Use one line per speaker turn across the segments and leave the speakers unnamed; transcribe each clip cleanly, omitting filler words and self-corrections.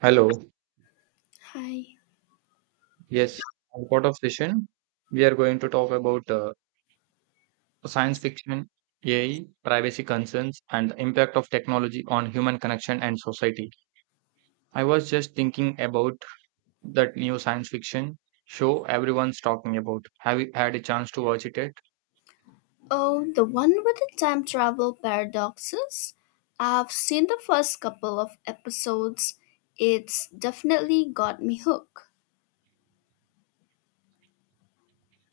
Hello.
Hi.
Yes, as part of session, we are going to talk about science fiction, AI, privacy concerns, and the impact of technology on human connection and society. I was just thinking about that new science fiction show everyone's talking about. Have you had a chance to watch it yet?
Oh, the one with the time travel paradoxes? I've seen the first couple of episodes. It's definitely got me hooked.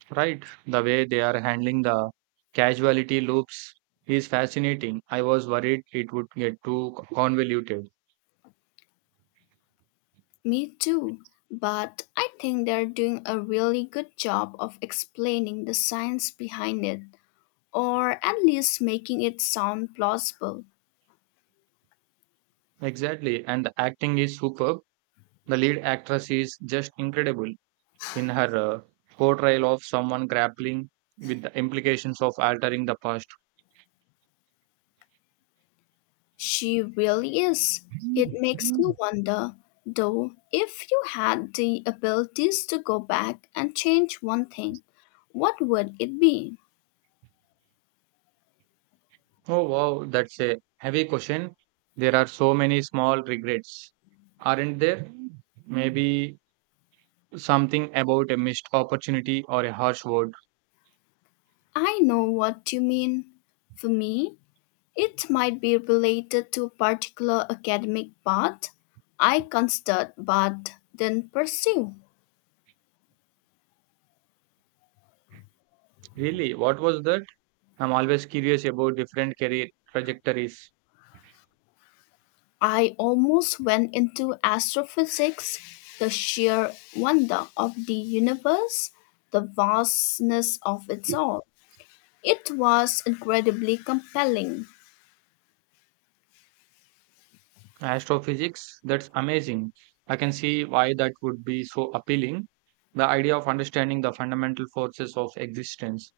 Right. The way they are handling the casualty loops is fascinating. I was worried it would get too convoluted.
Me too. But I think they're doing a really good job of explaining the science behind it, or at least making it sound plausible.
Exactly, and the acting is superb. The lead actress is just incredible in her portrayal of someone grappling with the implications of altering the past.
She really is. It makes you wonder, though, if you had the abilities to go back and change one thing, what would it be?
Oh wow, that's a heavy question. There are so many small regrets, aren't there? Maybe something about a missed opportunity or a harsh word.
I know what you mean. For me, it might be related to a particular academic path I considered but didn't pursue.
Really, what was that? I'm always curious about different career trajectories.
I almost went into astrophysics, the sheer wonder of the universe, the vastness of it all. It was incredibly compelling,
Astrophysics, that's amazing. I can see why that would be so appealing. The idea of understanding the fundamental forces of existence.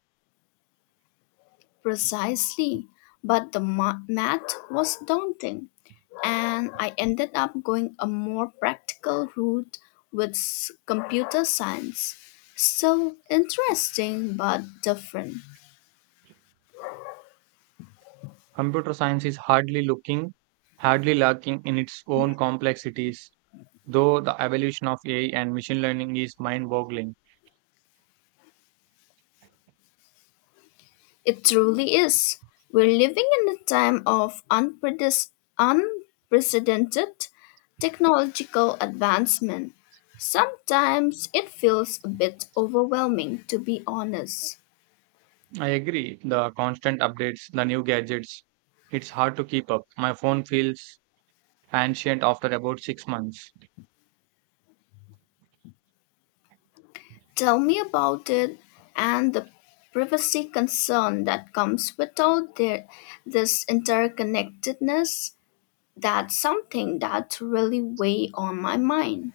precisely, but the math was daunting, and I ended up going a more practical route with computer science. Still interesting but different.
Computer science is hardly looking, hardly lacking in its own complexities, though the evolution of AI and machine learning is mind boggling.
It truly is. We're living in a time of unprecedented technological advancement. Sometimes it feels a bit overwhelming, to be honest.
I agree, the constant updates, the new gadgets, it's hard to keep up. My phone feels ancient after about 6 months.
Tell me about it, and the privacy concern that comes with this interconnectedness. That's something that really weigh on my mind.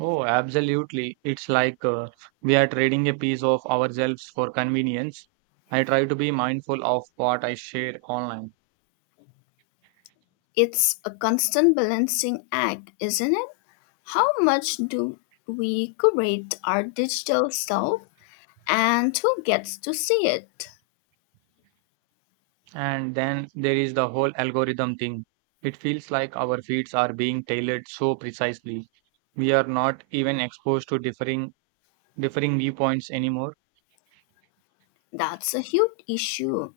Oh, absolutely. It's like we are trading a piece of ourselves for convenience. I try to be mindful of what I share online.
It's a constant balancing act, isn't it? How much do we curate our digital self, and who gets to see it?
And then there is the whole algorithm thing. It feels like our feeds are being tailored so precisely. We are not even exposed to differing viewpoints anymore.
That's a huge issue,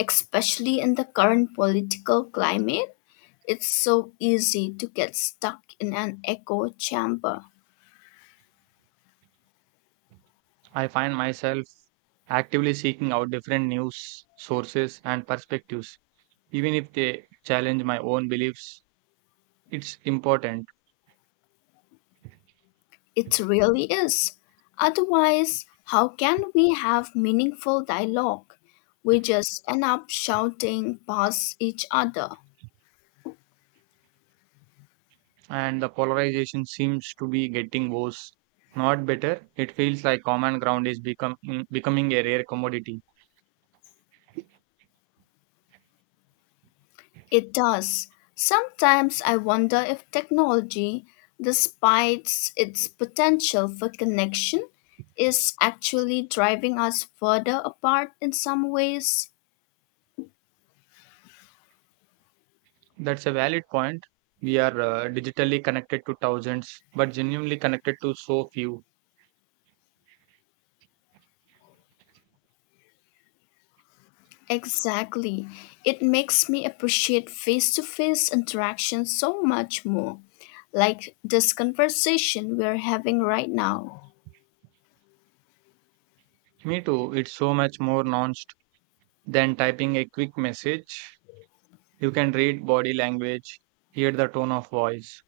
especially in the current political climate. It's so easy to get stuck in an echo chamber.
I find myself actively seeking out different news sources and perspectives, even if they challenge my own beliefs. It's important.
It really is. Otherwise, how can we have meaningful dialogue? We just end up shouting past each other.
And the polarization seems to be getting worse, not better. It feels like common ground is becoming a rare commodity.
It does. Sometimes I wonder if technology, despite its potential for connection, is actually driving us further apart in some ways.
That's a valid point. We are digitally connected to thousands but genuinely connected to so few.
Exactly. It makes me appreciate face to face interaction so much more, like this conversation we're having right now.
Me too. It's so much more nuanced than typing a quick message. You can read body language, hear the tone of voice.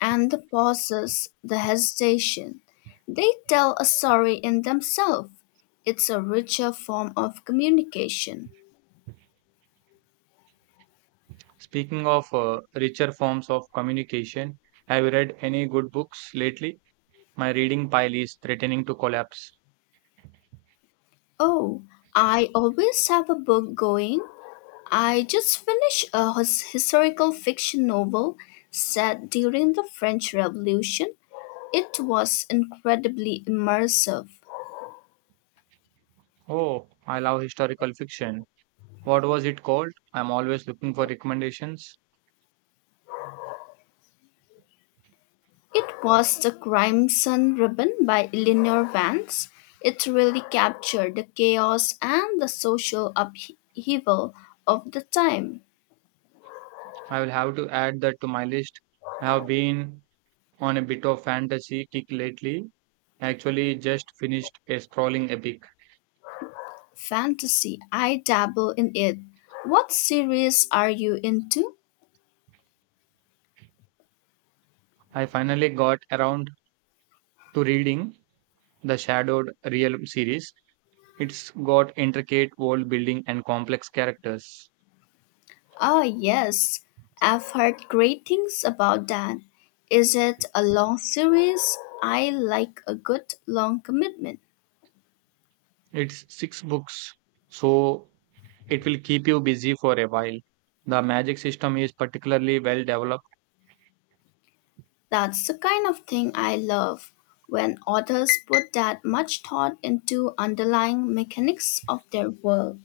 And the pauses, the hesitation. They tell a story in themselves. It's a richer form of communication.
Speaking of richer forms of communication, have you read any good books lately? My reading pile is threatening to collapse.
Oh, I always have a book going. I just finished a historical fiction novel set during the French Revolution. It was incredibly immersive.
Oh, I love historical fiction. What was it called? I'm always looking for recommendations.
It was the Crimson Ribbon by Eleanor Vance. It really captured the chaos and the social upheaval of the time.
I will have to add that to my list. I have been on a bit of fantasy kick lately. I actually just finished a sprawling epic.
Fantasy, I dabble in it. What series are you into?
I finally got around to reading the Shadowed Realm series. It's got intricate world building and complex characters.
Ah, yes, I've heard great things about that. Is it a long series? I like a good long commitment.
It's six books, so it will keep you busy for a while. The magic system is particularly well developed.
That's the kind of thing I love, when authors put that much thought into underlying mechanics of their work.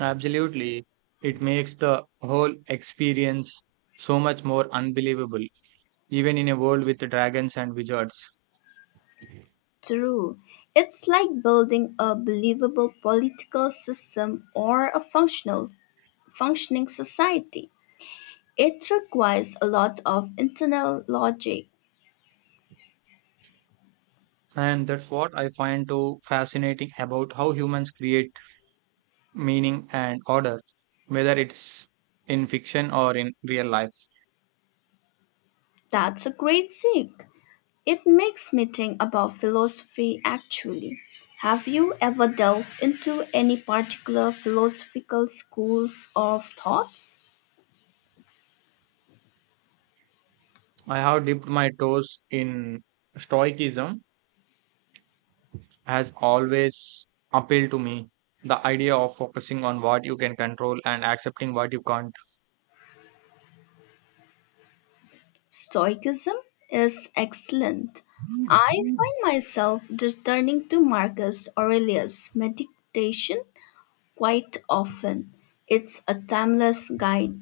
Absolutely. It makes the whole experience so much more unbelievable, even in a world with dragons and wizards.
True, it's like building a believable political system or a functional functioning society. It requires a lot of internal logic.
And that's what I find so fascinating about how humans create meaning and order, whether it's in fiction or in real life.
That's a great seek. It makes me think about philosophy actually. Have you ever delved into any particular philosophical schools of thoughts?
I have dipped my toes in Stoicism, has always appealed to me. The idea of focusing on what you can control and accepting what you can't.
Stoicism is excellent. I find myself returning to Marcus Aurelius' meditation quite often. It's a timeless guide.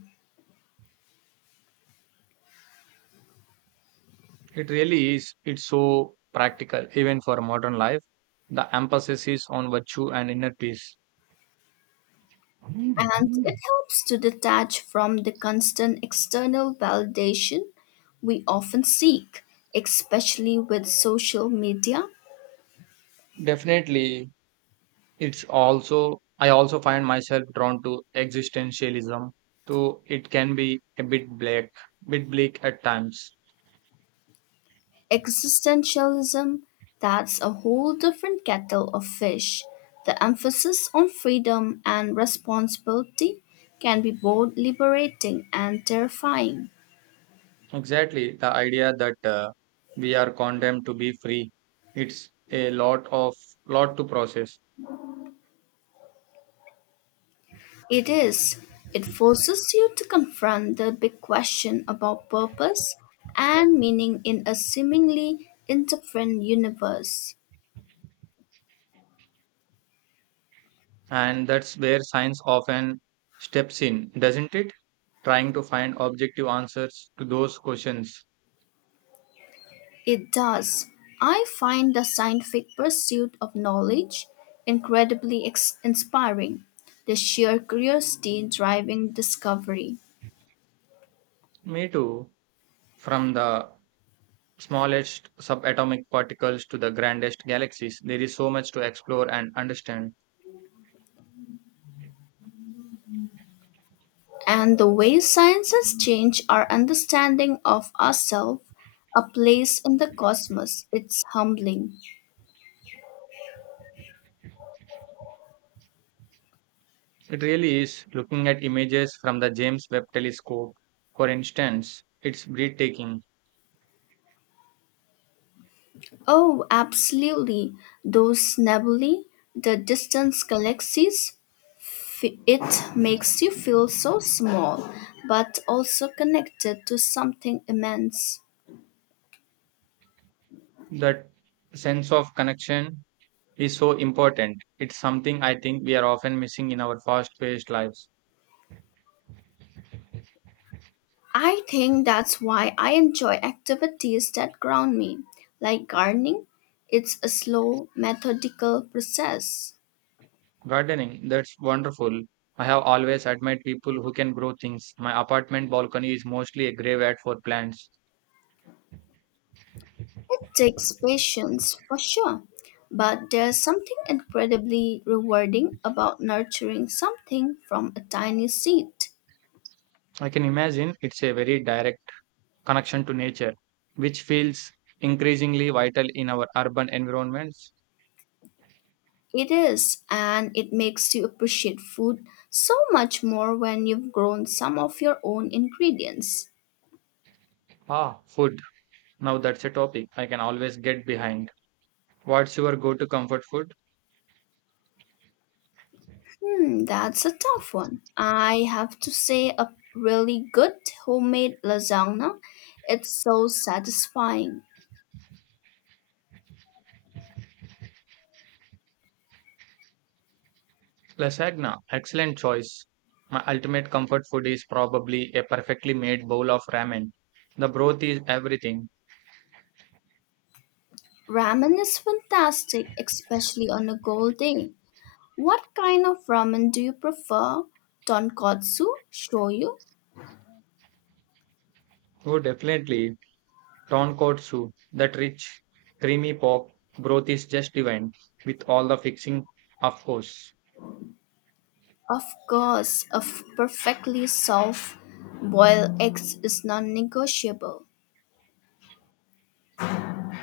It really is. It's so practical, even for modern life. The emphasis is on virtue and inner peace.
And it helps to detach from the constant external validation we often seek, especially with social media.
Definitely, it's also, I also find myself drawn to existentialism, though it can be a bit bleak at times.
Existentialism, that's a whole different kettle of fish. The emphasis on freedom and responsibility can be both liberating and terrifying.
Exactly, the idea that we are condemned to be free. It's a lot to process,
It is. It forces you to confront the big question about purpose and meaning in a seemingly indifferent universe.
and that's where science often steps in, doesn't it? Trying to find objective answers to those questions.
It does. I find the scientific pursuit of knowledge incredibly inspiring, the sheer curiosity driving discovery,
Me too. From the smallest subatomic particles to the grandest galaxies, there is so much to explore and understand.
and the way science has changed our understanding of ourselves, a place in the cosmos. It's humbling.
It really is. Looking at images from the James Webb Telescope, for instance, it's breathtaking.
Oh, absolutely. Those nebulae, the distant galaxies, it makes you feel so small, but also connected to something immense.
That sense of connection is so important. It's something I think we are often missing in our fast paced lives.
I think that's why I enjoy activities that ground me, like gardening. It's a slow, methodical process.
Gardening, that's wonderful. I have always admired people who can grow things. My apartment balcony is mostly a graveyard for plants.
It takes patience for sure, but there's something incredibly rewarding about nurturing something from a tiny seed.
I can imagine it's a very direct connection to nature, which feels increasingly vital in our urban environments.
It is, and it makes you appreciate food so much more when you've grown some of your own ingredients.
Ah, food. Now that's a topic I can always get behind. What's your go to comfort food?
Hmm, that's a tough one. I have to say, a really good homemade lasagna. It's so satisfying.
Lasagna, excellent choice. My ultimate comfort food is probably a perfectly made bowl of ramen. The broth is everything.
Ramen is fantastic, especially on a cold day. What kind of ramen do you prefer? Tonkotsu, shoyu.
Oh, definitely. Tonkotsu, that rich, creamy pork broth is just divine, with all the fixing, of course.
Of course, a perfectly soft boiled egg is non negotiable.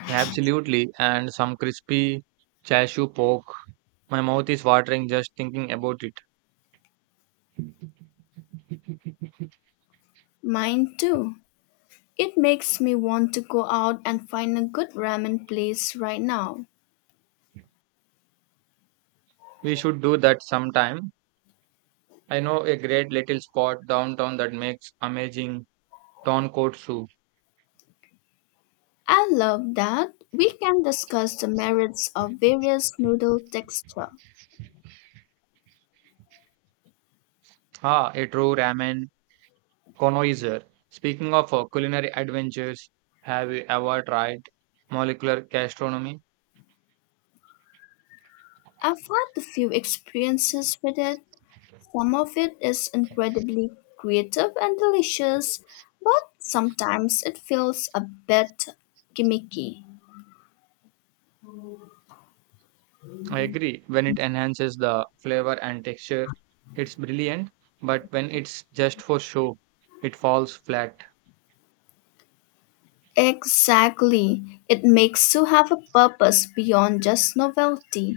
Absolutely, and some crispy chashu pork. My mouth is watering just thinking about it.
Mine too. It makes me want to go out and find a good ramen place right now.
We should do that sometime. I know a great little spot downtown that makes amazing tonkotsu.
I love that we can discuss the merits of various noodle texture.
Ah, a true ramen connoisseur. Speaking of culinary adventures, have you ever tried molecular gastronomy?
I've had a few experiences with it. Some of it is incredibly creative and delicious, but sometimes it feels a bit gimmicky.
I agree. When it enhances the flavor and texture, it's brilliant. But when it's just for show, it falls flat.
Exactly. It makes you have a purpose beyond just novelty,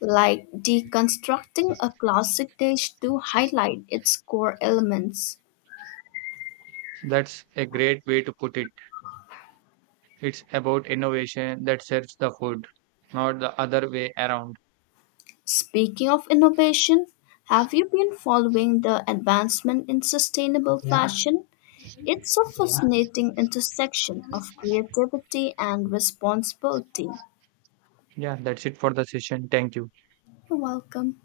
like deconstructing a classic dish to highlight its core elements.
That's a great way to put it. It's about innovation that serves the food, not the other way around.
Speaking of innovation, have you been following the advancement in sustainable fashion? It's a fascinating intersection of creativity and responsibility.
Yeah, that's it for the session. Thank you.
You're welcome.